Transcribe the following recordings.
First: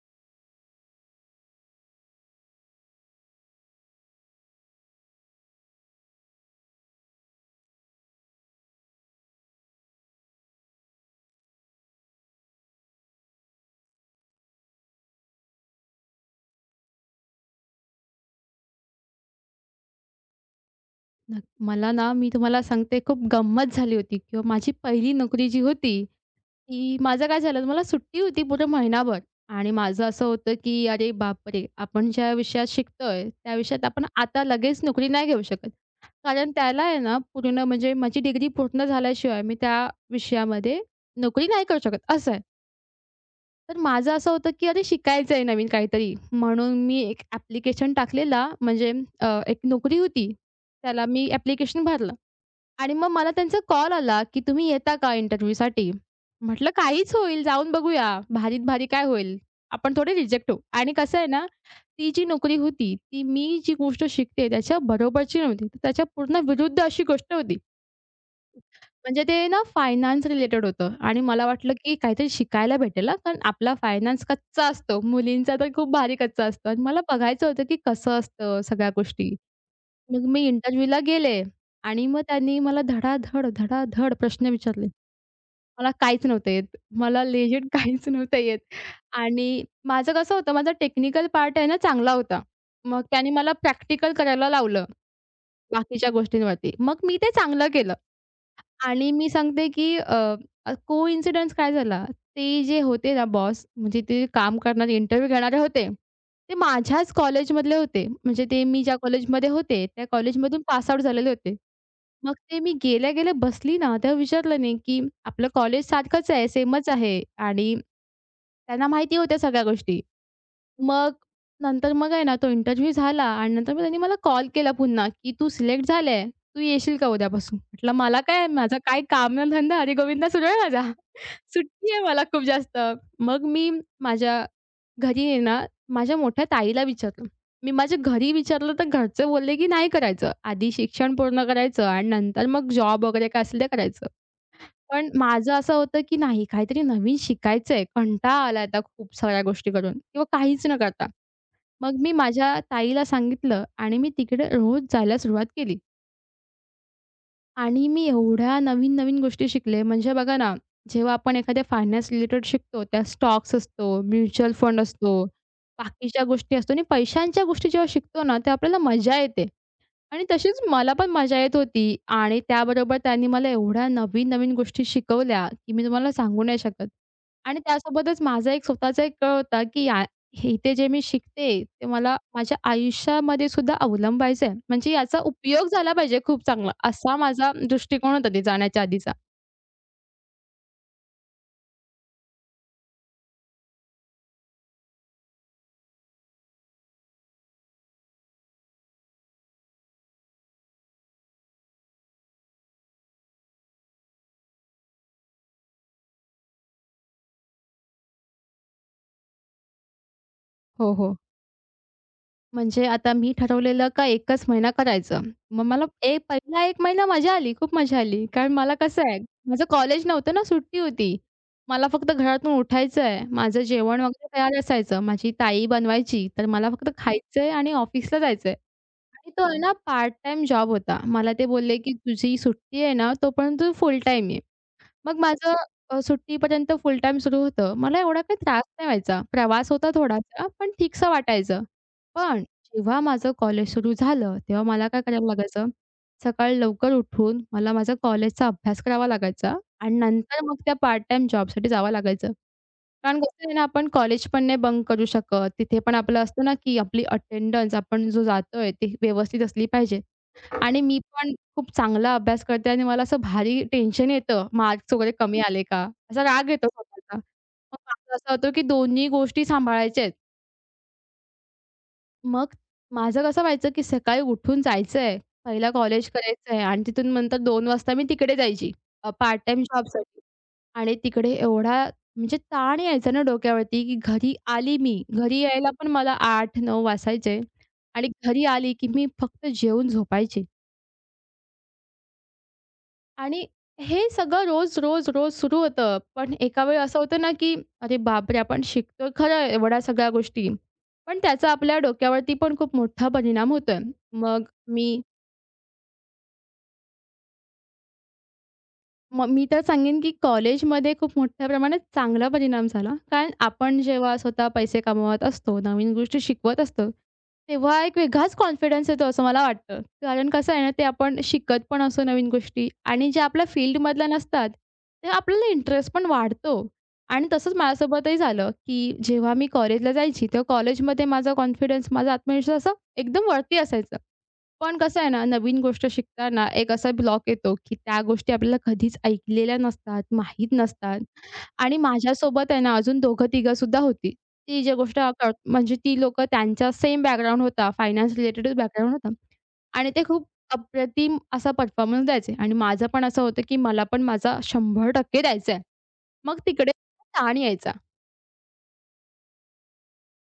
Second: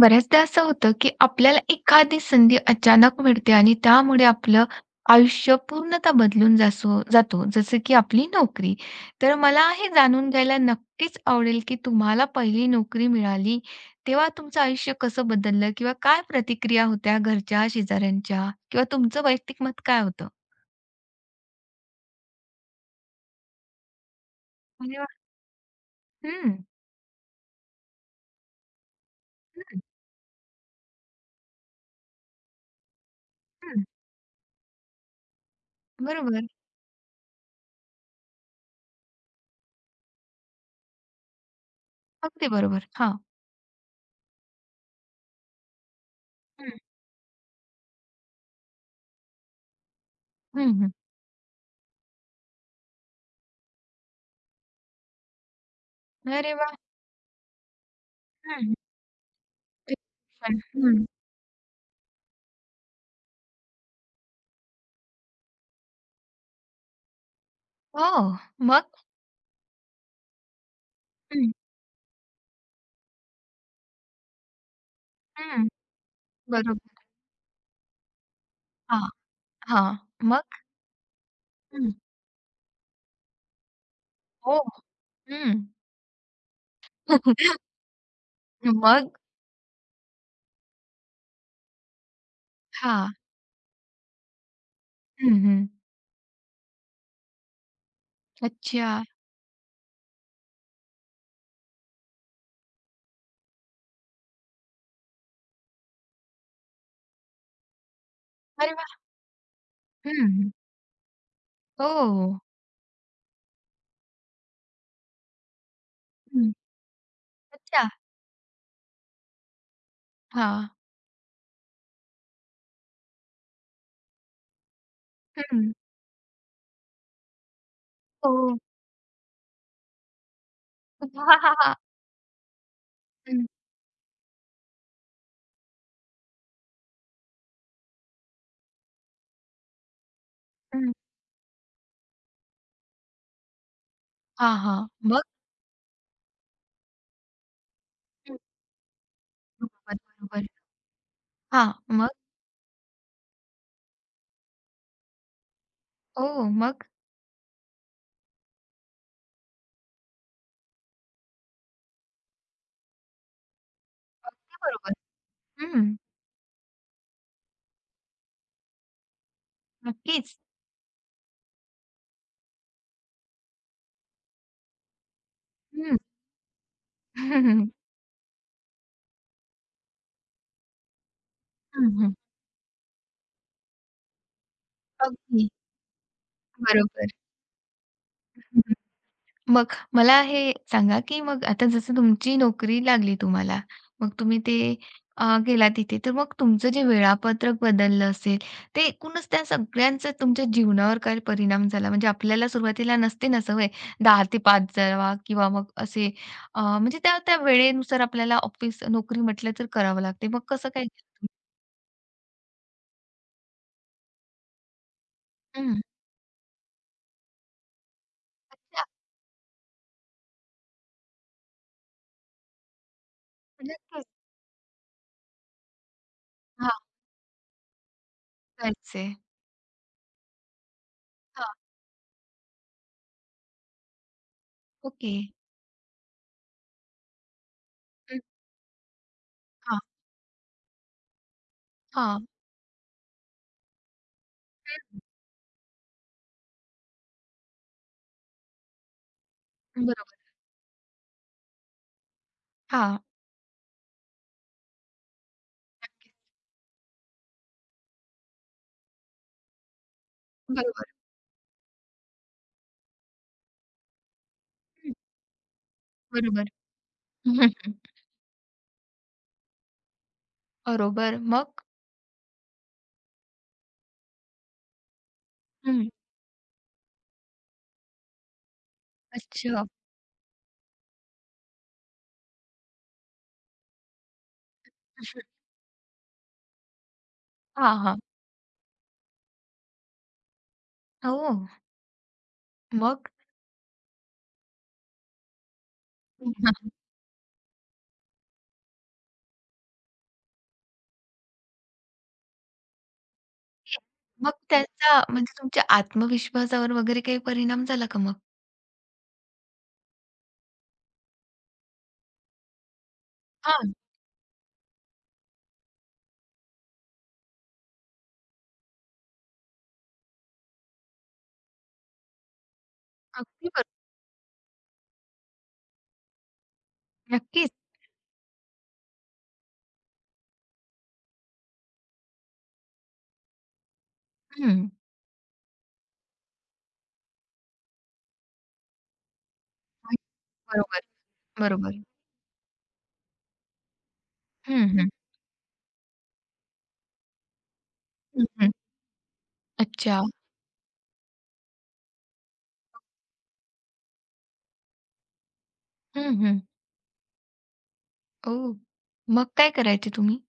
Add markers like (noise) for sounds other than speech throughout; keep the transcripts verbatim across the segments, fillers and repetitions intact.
बऱ्याचदा असं होतं, की आपल्याला एखादी संधी अचानक मिळते आणि त्यामुळे आपलं आयुष्य पूर्णतः बदलून जासो जातो, जसं की आपली नोकरी. तर मला हे जाणून घ्यायला नक्कीच आवडेल, की तुम्हाला पहिली नोकरी मिळाली, तेव्हा तुमचं आयुष्य कसं बदललं किंवा काय प्रतिक्रिया होत्या घरच्या, शेजाऱ्यांच्या किंवा तुमचं वैयक्तिक मत काय होतं? नक्क मला ना, मी तुम्हाला सांगते खूप गंमत झाली होती किंवा माझी अरे वाह! पहिली नोकरी जी होती, हं, ती माझं काय झालं मला सुट्टी होती पूर्ण महिनाभर आणि हं, माझं असं होतं, की अरे बापरे! आपण ज्या विषयात शिकतोय, त्या विषयात हं. आपण आता लगेच नोकरी नाही घेऊ शकत. बरोबर. कारण त्याला आहे ना, पूर्ण म्हणजे माझी डिग्री पूर्ण झाल्याशिवाय मी त्या विषयामध्ये नोकरी नाही करू शकत, असं आहे. अगदी बरोबर. हां. तर माझं असं होतं, की अरे शिकायचं आहे नवीन काहीतरी हं, म्हणून मी एक ॲप्लिकेशन टाकलेला म्हणजे अ, एक नोकरी होती. हं, हं. त्याला मी ॲप्लिकेशन भरलं. आणि मग मला त्यांचा कॉल आला, की "तुम्ही येता का इंटरव्ह्यूसाठी?" अरे म्हटलं, वाह! "काहीच होईल, जाऊन बघूया. भारीत हं. भारी काय होईल? आपण थोडे रिजेक्ट होऊ." आणि हं. कसं आहे ना, ती जी नोकरी होती, ती मी जी गोष्ट शिकते त्याच्या बरोबरची नव्हती. तर त्याच्या पूर्ण विरुद्ध अशी गोष्ट होती. हो. मग? म्हणजे ते ना फायनान्स रिलेटेड होतं आणि मला वाटलं, की काहीतरी शिकायला भेटेल हां, कारण आपला फायनान्स कच्चा असतो. मुलींचा हं, तर खूप भारी कच्चा असतो आणि मला बरोबर. बघायचं होतं, की कसं असतं सगळ्या हां, गोष्टी. हां. मग मी मग? इंटरव्ह्यूला गेले हं. आणि मग त्यांनी मला धडाधड, धडाधड प्रश्न हो. विचारले. हं. मला काहीच नव्हतं येत. मला लेजिट (laughs) (laughs) काहीच नव्हतं येत मग आणि माझं कसं होतं, माझा टेक्निकल पार्ट आहे ना चांगला होता. मग हां. त्याने मला प्रॅक्टिकल करायला लावलं हं, हं. बाकीच्या गोष्टींवरती. मग मी ते चांगलं केलं. अच्छा. आणि मी सांगते, की अ, अ, कोइन्सिडन्स काय झाला, ते जे होते ना बॉस, म्हणजे ते काम करणारे, इंटरव्ह्यू घेणारे होते. ते माझ्याच कॉलेजमधले होते. म्हणजे ते अरे मी ज्या वाह! कॉलेजमध्ये होते, त्या हं. कॉलेजमधून पास आउट झालेले होते. मग हो. ते मी गेल्या-गेल्या बसली ना, तेव्हा विचारलं नाही, की आपलं कॉलेज सारखंच आहे, हं. सेमच आहे आणि अच्छा. त्यांना माहिती होत्या सगळ्या गोष्टी. हां. मग नंतर मग आहे ना, तो इंटरव्ह्यू झाला आणि नंतर मग त्यांनी मला कॉल केला पुन्हा, की "तू हं. सिलेक्ट झाले." "तू येशील का उद्यापासून?" म्हटलं, "मला काय, हो. माझं काय कामधंदा हरिगोविंदा सुरू आहे माझा. (laughs) हां, (laughs) हां, हां. सुट्टी आहे मला खूप जास्त." मग हं, मी माझ्या घरी आहे ना, माझ्या मोठ्या ताईला विचारलं. मी माझ्या घरी विचारलं तर घरचे बोलले, की "नाही करायचं. आधी हं. शिक्षण पूर्ण करायचं आणि नंतर मग जॉब वगैरे काय असेल ते करायचं." हां, हां. पण मग? माझं असं होतं, की नाही काहीतरी नवीन शिकायचंय. कंटाळा हं. आला आता खूप साऱ्या गोष्टी बरोबर, करून किंवा बरोबर. काहीच न करता. हां, मग मग? मी माझ्या ताईला सांगितलं आणि मी तिकडे रोज जायला सुरुवात केली. हो, मग? आणि मी एवढ्या नवीन-नवीन गोष्टी शिकले. म्हणजे बघा ना, जेव्हा आपण एखाद्या फायनान्स रिलेटेड शिकतो, त्यात स्टॉक्स असतो, म्युच्युअल ते फंड बरोबर. असतो, हं. बाकीच्या गोष्टी असतो आणि पैशांच्या गोष्टी जेव्हा शिकतो ना, तेव्हा आपल्याला मजा येते. आणि नक्कीच. तशीच मला पण मजा येत होती आणि त्याबरोबर त्यांनी मला एवढ्या नवीन-नवीन गोष्टी शिकवल्या, की मी हं. तुम्हाला सांगू नाही शकत. (laughs) हं, आणि हं. त्यासोबतच माझा एक स्वतःचा एक कल होता, की या हे इथे जे मी शिकते, ते मला माझ्या आयुष्यामध्ये सुद्धा अवलंबायचं आहे. म्हणजे याचा अगदी उपयोग झाला पाहिजे खूप चांगला, बरोबर. असा माझा दृष्टिकोन होता ते जाण्याच्या आधीचा. मग मला हे सांगा, की मग आता जसं तुमची नोकरी लागली तुम्हाला, मग तुम्ही ते अ, गेला तिथे, तर मग तुमचं जे वेळापत्रक बदललं असेल, ते एकूणच त्या सगळ्यांचा तुमच्या जीवनावर काय परिणाम झाला? म्हणजे आपल्याला सुरुवातीला नसते ना सवय दहा ते पाच जावा किंवा मग असे अ, म्हणजे त्या त्या वेळेनुसार आपल्याला ऑफिस नोकरी म्हटलं तर करावं लागते. मग कसं काय? हो, हो. म्हणजे आता मी ठरवलेलं का 1च महिना करायचं. मग हं. मला ए पहिला एक महिना मजा आली, खूप मजा आली. कारण मला त्या कसं आहे, माझं कॉलेज नव्हतं ना, सुट्टी होती. मला फक्त घरातून उठायचं आहे, माझं जेवण नक्कीच. वगैरे तयार असायचं, माझी ताई बनवायची, तर मला हां, फक्त खायचं आणि ऑफिसला जायचं करायचंय. आणि तो आहे ना पार्ट टाईम जॉब होता. मला ते हां, बोलले, "की तुझी सुट्टी आहे ना, तोपर्यंत तू फुल टाईम ये." ओके. मग माझं अ, सुट्टीपर्यंत फुल टाईम सुरू होतं. मला हं, एवढा काही त्रास नाही व्हायचा. प्रवास हां, होता थोडासा, पण ठीकसं वाटायचं. हां. पण जेव्हा माझं कॉलेज सुरू झालं, तेव्हा मला काय करावं लागायचं, सकाळी लवकर उठून मला माझा कॉलेजचा अभ्यास करावा लागायचा हं, आणि बरोबर. नंतर मग त्या पार्ट टाईम जॉबसाठी जावं लागायचं. हां. कारण कसं आहे ना, आपण कॉलेज पण नाही बंक करू शकत. तिथे पण आपलं असतं ना, की आपली अटेंडन्स आपण जो जातोय ती व्यवस्थित असली पाहिजे आणि बरोबर. मी पण खूप चांगला अभ्यास करते आणि मला असं भारी टेन्शन येतं, मार्क्स वगैरे कमी आले का? असा बरोबर. राग येतो स्वतःचा. हं, हं, हं. मग माझं असं होतं, की दोन्ही गोष्टी सांभाळायच्या बरोबर. मग? मग माझं कसं व्हायचं, की सकाळी उठून जायचंय, पहिला हं. कॉलेज करायचंय आणि तिथून नंतर दोन वाजता मी तिकडे जायची अ, पार्ट टाईम अच्छा. जॉबसाठी आणि तिकडे एवढा म्हणजे ताण यायचा ना डोक्यावरती, की घरी आली मी. घरी यायला पण मला आठ नऊ वाजायचे हां, हां. आणि घरी आली, की मी फक्त जेवून झोपायची. हो. मग? आणि हे सगळं रोज, रोज, रोज सुरू होतं. पण एका नक्की. वेळी असं होतं ना, की अरे बापरे! आपण शिकतोय खरं एवढ्या सगळ्या गोष्टी, पण त्याचा आपल्या डोक्यावरती पण खूप मोठा परिणाम होतोय. मग मग मी त्यांचा म्हणजे तुमच्या आत्मविश्वासावर वगैरे काही परिणाम झाला का मग? मग मी तर सांगेन, की कॉलेजमध्ये खूप मोठ्या प्रमाणात चांगला परिणाम झाला. कारण हां. आपण जेव्हा स्वतः पैसे कमवत असतो, नवीन गोष्टी शिकवत असतो, तेव्हा एक वेगळाच कॉन्फिडन्स येतो असं मला वाटतं. कारण कसं आहे ना, ते आपण शिकत पण असतो नवीन गोष्टी आणि ज्या आपल्या अगदी बरोबर. फील्डमधल्या नसतात, ते आपल्याला इंटरेस्ट पण वाढतो. आणि नक्कीच. तसंच माझ्यासोबतही झालं, की जेव्हा मी कॉलेजला जायची, तेव्हा कॉलेजमध्ये माझा कॉन्फिडन्स, माझा आत्मविश्वास असा एकदम वरती असायचा. हं. पण कसं आहे ना, नवीन गोष्ट शिकताना एक असा ब्लॉक येतो, की त्या गोष्टी आपल्याला कधीच ऐकलेल्या आणि नसतात, माहीत बरोबर, नसतात आणि बरोबर. माझ्यासोबत आहे ना, अजून दोघं-तिघं सुद्धा होती. ती हं, जी हं. गोष्ट कळ म्हणजे ती लोकं त्यांचा सेम बॅकग्राऊंड होता, फायनान्स हं, हं. रिलेटेडच बॅकग्राऊंड होता आणि अच्छा. ते खूप अप्रतिम असा परफॉर्मन्स द्यायचे आणि माझं पण असं होतं, की मला पण माझा शंभर टक्के द्यायचा आहे. हं, मग हं. तिकडे ताण यायचा. ओह! मग काय करायचे तुम्ही?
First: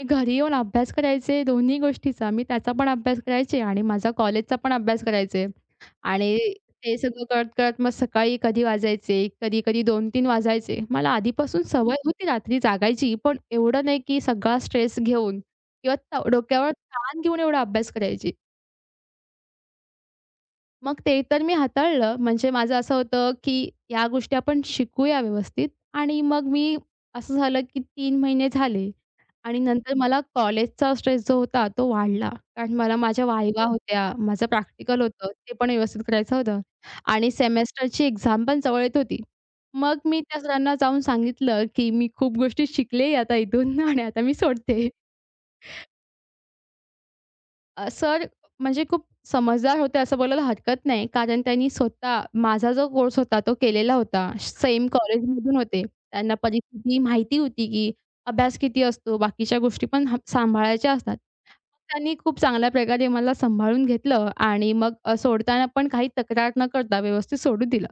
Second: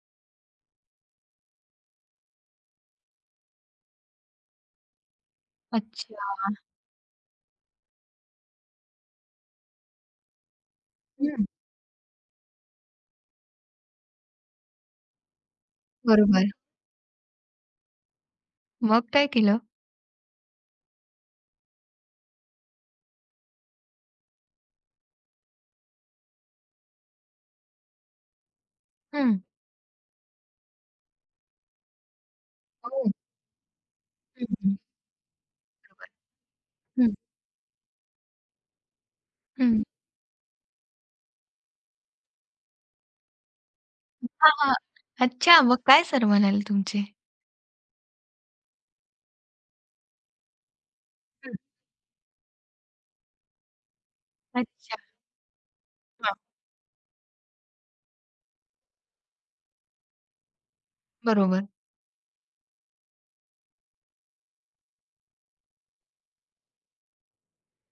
मी घरी येऊन अभ्यास करायचे दोन्ही गोष्टीचा. मी त्याचा पण अभ्यास करायचे आणि माझा कॉलेजचा पण अभ्यास करायचे. अच्छा. आणि ते सगळं कळत-कळत मग सकाळी कधी वाजायचे, कधी-कधी दोन तीन वाजायचे. मला हं. आधीपासून सवय होती रात्री जागायची, पण एवढं नाही की सगळा स्ट्रेस घेऊन किंवा त बरोबर. डोक्यावर ताण घेऊन एवढा अभ्यास करायची. मग काय केलं? मग ते तर मी हाताळलं. म्हणजे माझं असं होतं की या गोष्टी आपण शिकूया व्यवस्थित आणि मग मी असं झालं की तीन महिने झाले हं. आणि नंतर मला कॉलेजचा स्ट्रेस जो होता तो वाढला. कारण मला ओह! माझ्या वाहिवा होत्या, हं, माझं हं. प्रॅक्टिकल होतं, ते पण व्यवस्थित बरोबर. करायचं होतं हं, आणि सेमेस्टरची एक्झाम पण जवळ येत होती. हं. मग मी त्या सरांना जाऊन सांगितलं, की "मी खूप गोष्टी शिकले आता इथून (laughs) आणि आता मी हां, हां. सोडते." अच्छा. मग काय सर म्हणाले तुमचे? अ, सर म्हणजे खूप समजदार होते असं बोलायला हरकत नाही. कारण त्यांनी स्वतः माझा जो कोर्स होता तो केलेला होता. सेम अच्छा. कॉलेजमधून होते. हां, त्यांना परिस्थिती माहिती होती, की अभ्यास किती असतो, बाकीच्या गोष्टी पण ह सांभाळायच्या असतात. बरोबर. त्यांनी खूप चांगल्या प्रकारे मला सांभाळून घेतलं आणि मग अ, सोडताना पण काही तक्रार न करता व्यवस्थित सोडू दिलं.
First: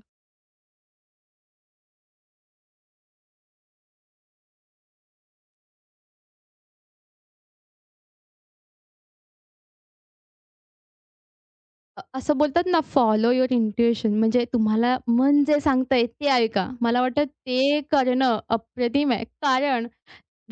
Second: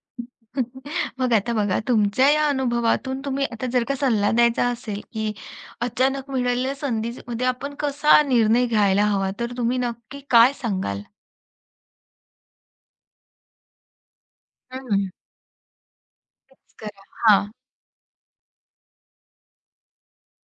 (laughs) मग आता बघा तुमच्या या अनुभवातून तुम्ही आता जर का सल्ला द्यायचा असेल, की अचानक मिळालेल्या संधीमध्ये आपण कसा निर्णय घ्यायला हवा, तर तुम्ही नक्की काय सांगाल? अ, असं बोलतात ना फॉलो युअर इंट्युशन म्हणजे तुम्हाला हं. मन जे सांगतंय ते ऐका. तेच मला करा. वाटतं हां, ते करणं अप्रतिम आहे. कारण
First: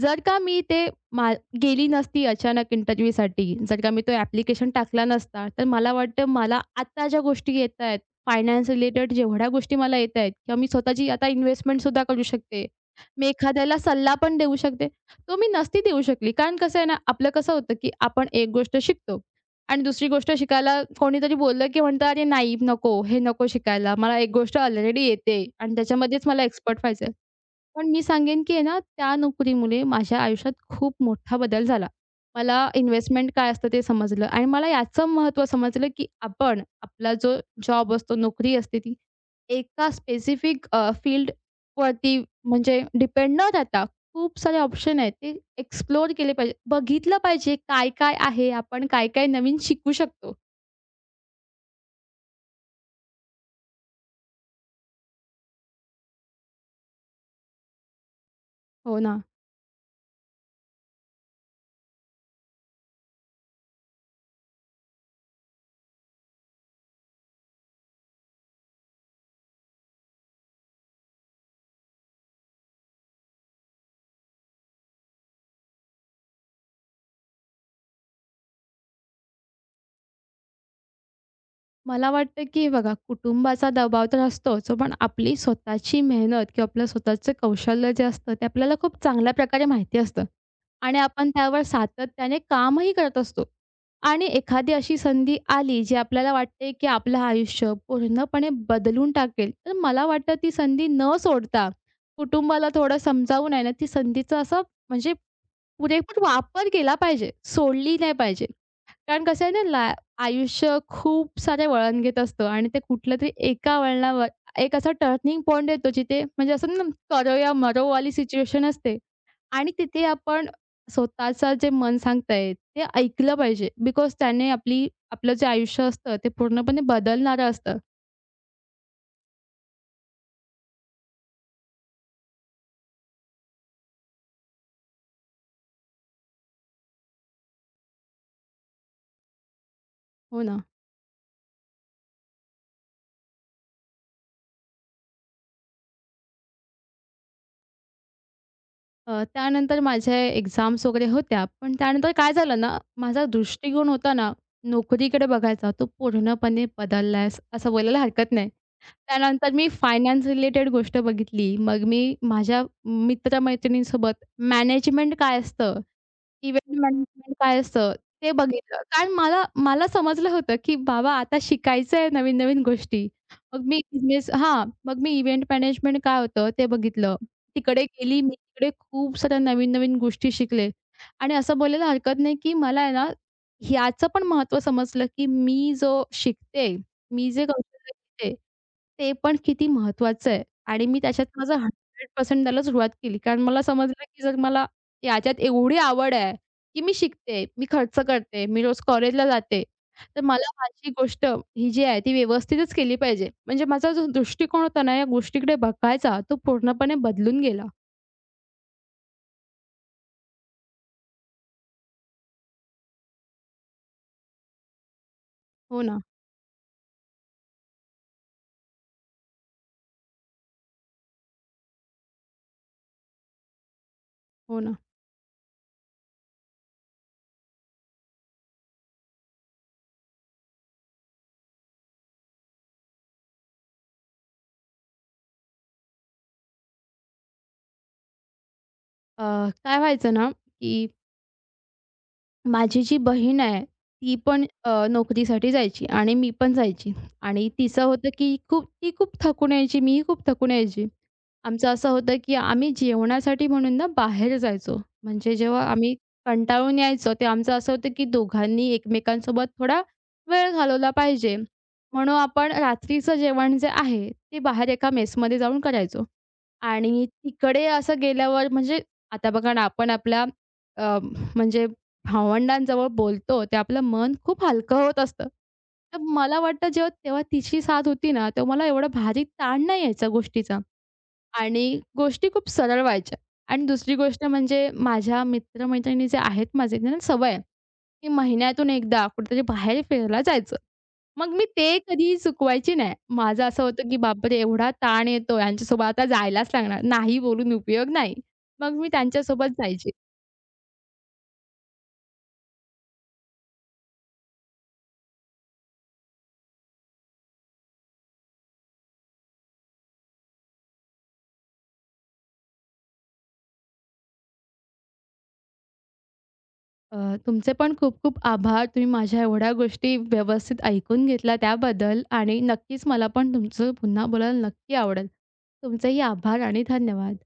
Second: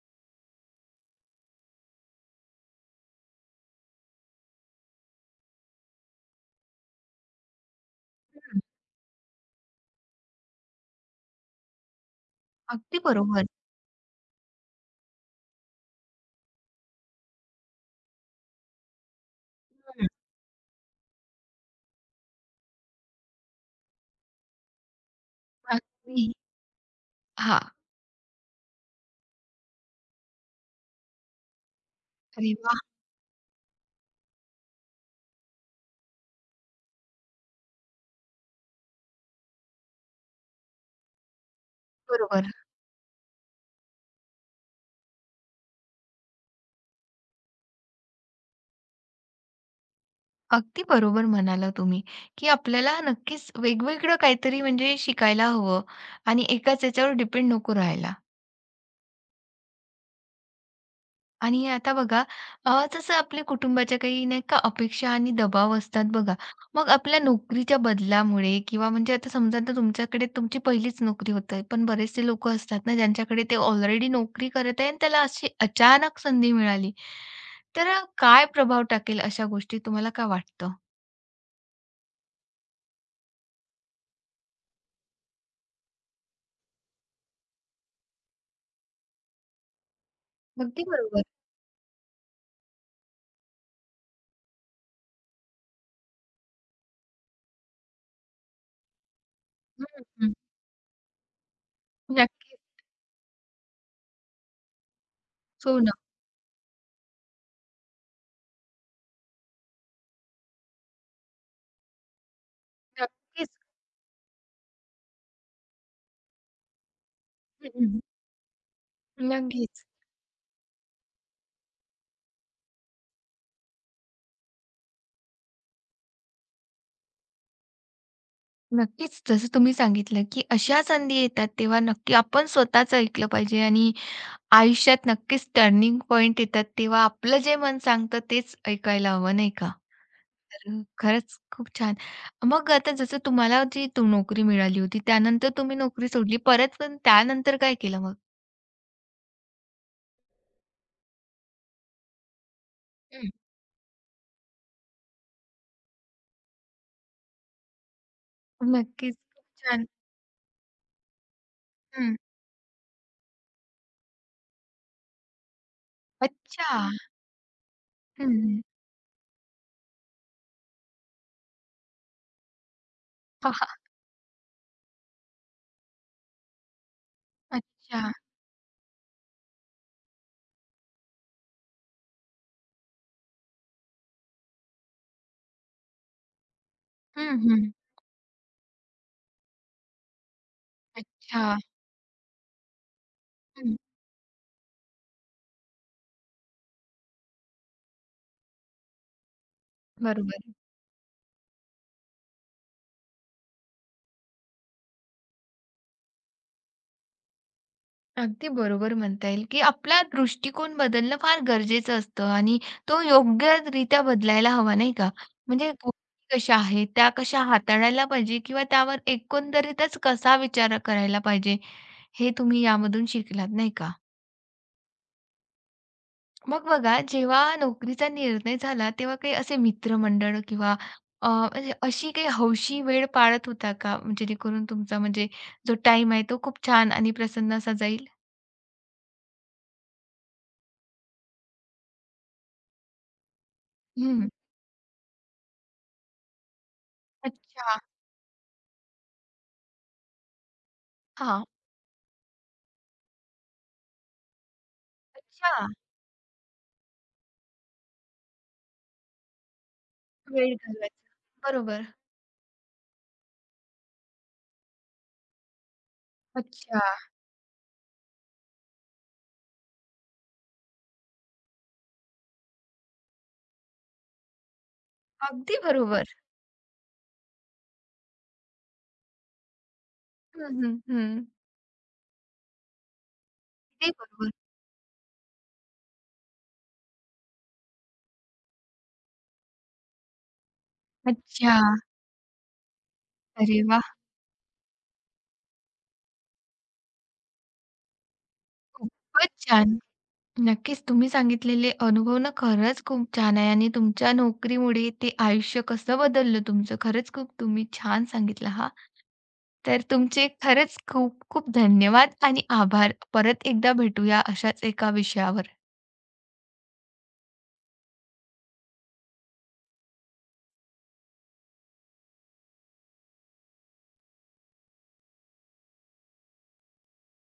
जर का मी ते मा गेली नसती अचानक इंटरव्ह्यूसाठी, जर का मी तो ॲप्लिकेशन टाकला नसता, तर मला वाटतं मला आता ज्या गोष्टी येत आहेत, हं. फायनान्स रिलेटेड जेवढ्या गोष्टी मला येत आहेत किंवा मी स्वतःची आता इन्व्हेस्टमेंटसुद्धा करू शकते. अगदी मी बरोबर. एखाद्याला सल्ला पण देऊ शकते. तो मी नसती देऊ शकली. कारण कसं आहे ना, आपलं कसं होतं, की आपण एक गोष्ट शिकतो आणि हं. दुसरी गोष्ट शिकायला कोणीतरी बोललं, की म्हणतं, "अरे नाही, नको, हे नको शिकायला. मला एक गोष्ट ऑलरेडी येते आणि त्याच्यामध्येच अगदी मला एक्सपर्ट व्हायचं हां. पण मी सांगेन, की आहे ना, त्या नोकरीमुळे माझ्या आयुष्यात खूप मोठा बदल झाला. अरे मला वाह! इन्व्हेस्टमेंट काय असतं ते समजलं आणि मला याचं महत्त्व समजलं, की आपण आपला जो जॉब असतो, नोकरी असते ती एका स्पेसिफिक अ, फील्डवरती बरोबर. म्हणजे डिपेंड न राहता खूप सारे ऑप्शन आहेत. ते एक्सप्लोर केले पाहिजे. बघितलं पाहिजे काय-काय आहे, आपण काय-काय नवीन शिकू शकतो. अगदी बरोबर म्हणाला तुम्ही, की आपल्याला नक्कीच वेगवेगळं काहीतरी म्हणजे शिकायला हवं आणि एकाच याच्यावर डिपेंड नको राहायला. हो ना. आणि आता बघा अ, जसं आपल्या कुटुंबाच्या काही नाही का अपेक्षा आणि दबाव असतात बघा. मग आपल्या नोकरीच्या बदलामुळे किंवा म्हणजे आता समजा आता तुमच्याकडे तुमची पहिलीच नोकरी होते, पण बरेचसे लोकं असतात ना ज्यांच्याकडे ते ऑलरेडी नोकरी करत आहे आणि त्याला अशी अचानक संधी मिळाली. तर काय प्रभाव टाकेल अशा गोष्टी तुम्हाला काय वाटतं? मला वाटतं, की बघा कुटुंबाचा दबाव तर असतोच, पण आपली स्वतःची मेहनत किंवा आपलं स्वतःचं कौशल्य जे असतं, ते आपल्याला खूप चांगल्या प्रकारे माहिती असतं अगदी आणि बरोबर. आपण त्यावर सातत्याने कामही करत असतो. आणि एखादी अशी संधी आली, जी आपल्याला वाटते, की आपलं आयुष्य पूर्णपणे बदलून टाकेल, तर हं, मला हं. वाटतं ती संधी न सोडता नक्कीच. कुटुंबाला थोडं समजावून आहे ना, ती संधीचा असा म्हणजे हो ना. पुरेपूर वापर केला पाहिजे, सोडली नाही पाहिजे. कारण कसं आहे ना, ला आयुष्य खूप सारे वळण घेत असतं आणि ते कुठलं तरी नक्कीच. एका वळणावर एक असा टर्निंग पॉइंट येतो, जिथे म्हणजे असं ना, करो या हं, हं. मरोवाली सिच्युएशन असते आणि नक्कीच. तिथे आपण स्वतःचं जे मन सांगतंय ते ऐकलं पाहिजे बिकॉज त्याने आपली आपलं जे आयुष्य असतं ते पूर्णपणे बदलणारं असतं. नक्कीच. जसं तुम्ही सांगितलं, की अशा संधी येतात तेव्हा नक्की आपण स्वतःचं ऐकलं पाहिजे आणि आयुष्यात नक्कीच टर्निंग पॉइंट येतात तेव्हा आपलं जे मन सांगतं तेच ऐकायला हवं, नाही का? हो ना? तर अ, खरंच खूप छान. मग आता जसं तुम्हाला जी तू नोकरी मिळाली होती, त्यानंतर तुम्ही नोकरी सोडली परत, पण त्यानंतर काय केलं मग? अ, त्यानंतर माझ्या एक्झाम्स वगैरे होत्या. पण त्यानंतर काय झालं ना, माझा हं. दृष्टिकोन होता ना, नोकरीकडे बघायचा तो पूर्णपणे बदलला आहे, असं बोलायला हरकत नाही. नक्कीच. खूप त्यानंतर मी छान. फायनान्स रिलेटेड गोष्ट बघितली. मग मी हं. माझ्या मित्र-मैत्रिणींसोबत मॅनेजमेंट काय असतं इव्हेंट अच्छा. मॅनेजमेंट काय असतं ते हं. बघितलं. कारण मला मला समजलं होतं, की बाबा आता शिकायचं आहे नवीन-नवीन गोष्टी. हां, मग हां. मी बिझनेस हां, मग मी इव्हेंट मॅनेजमेंट काय होतं ते बघितलं. (laughs) तिकडे अच्छा. गेली मी तिकडे खूप साऱ्या नवीन-नवीन गोष्टी शिकले आणि असं बोलायला हरकत नाही, की मला आहे ना ह्याचं पण महत्त्व समजलं, की मी जो शिकते, मी हं, जे हं. कौशल्य शिकते, ते पण किती महत्त्वाचं आहे आणि मी त्याच्यात माझं अच्छा. शंभर टक्के द्यायला सुरुवात केली. कारण मला हं. समजलं, की जर मला याच्यात एवढी आवड आहे की मी शिकते, मी खर्च करते, मी रोज कॉलेजला जाते. तर बरोबर. मला माझी गोष्ट ही जी आहे ती व्यवस्थितच केली पाहिजे. म्हणजे माझा जो दृष्टिकोन होता ना या गोष्टीकडे बघायचा तो पूर्णपणे बदलून गेला. अगदी बरोबर म्हणता येईल, की आपला दृष्टिकोन बदलणं फार गरजेचं असतं आणि तो योग्यरित्या बदलायला हवा, नाही का? म्हणजे हो ना, गोष्टी कशा आहेत, त्या कशा हाताळायला पाहिजे किंवा त्यावर एकंदरीतच कसा विचार करायला पाहिजे, हे तुम्ही यामधून शिकलात, नाही का? हो ना. मग बघा, जेव्हा नोकरीचा निर्णय झाला, तेव्हा काही असे मित्रमंडळ किंवा अ, म्हणजे अशी काही हौशी वेळ पाळत होता का? म्हणजे जेणेकरून तुमचा म्हणजे जो टाईम आहे, तो खूप छान आणि प्रसन्न असा जाईल? अ, काय व्हायचं ना, की माझी जी बहीण आहे ती हं. पण अ, नोकरीसाठी जायची आणि मी पण जायची आणि अच्छा. तिचं होतं की खूप ती खूप थकून यायची, मीही खूप थकून यायची. हां. आमचं असं होतं, की आम्ही जेवणासाठी म्हणून ना बाहेर जायचो. म्हणजे जेव्हा अच्छा, आम्ही कंटाळून यायचो, ते आमचं असं होतं, की दोघांनी एकमेकांसोबत थोडा वेळ वेळ घालवला घालवायचा. पाहिजे. बरोबर. म्हणून आपण रात्रीचं जेवण जे आहे, ते बाहेर एका मेसमध्ये जाऊन करायचो. अच्छा. आणि तिकडे असं गेल्यावर म्हणजे आता बघा ना, आपण आपल्या अ, म्हणजे भावंडांजवळ बोलतो, ते आपलं मन खूप हलकं होत असतं. अगदी तर बरोबर. मला वाटतं जेव्हा तेव्हा तिची साथ होती ना, तेव्हा मला एवढा भारी ताण नाही यायचा हं, गोष्टीचा. हं, हं. आणि गोष्टी खूप सरळ व्हायच्या. आणि अगदी दुसरी गोष्ट बरोबर. म्हणजे माझ्या मित्र जे आहेत माझे, त्यांना सवय आहे, की महिन्यातून एकदा कुठेतरी बाहेर फिरायला जायचं. मग मी अच्छा. ते कधीही चुकवायची नाही. माझं अरे असं वाह! होतं, की "बापरे! एवढा ताण येतो यांच्यासोबत आता जायलाच लागणार. नाही बोलून उपयोग नाही." मग मी खूपच त्यांच्यासोबत छान. जायची. नक्कीच तुम्ही सांगितलेले अनुभव ना खरंच खूप छान आहे आणि तुमच्या नोकरीमुळे ते आयुष्य कसं बदललं तुमचं खरंच खूप तुम्ही छान सांगितलं हां. तर तुमचे खरंच खूप खूप धन्यवाद आणि आभार. परत एकदा भेटूया अशाच एका विषयावर. अ, तुमचे पण खूप खूप आभार. तुम्ही माझ्या एवढ्या गोष्टी व्यवस्थित ऐकून घेतल्या त्याबद्दल आणि नक्कीच मला पण तुमचं पुन्हा बोलायला नक्की आवडेल. तुमचेही आभार आणि धन्यवाद.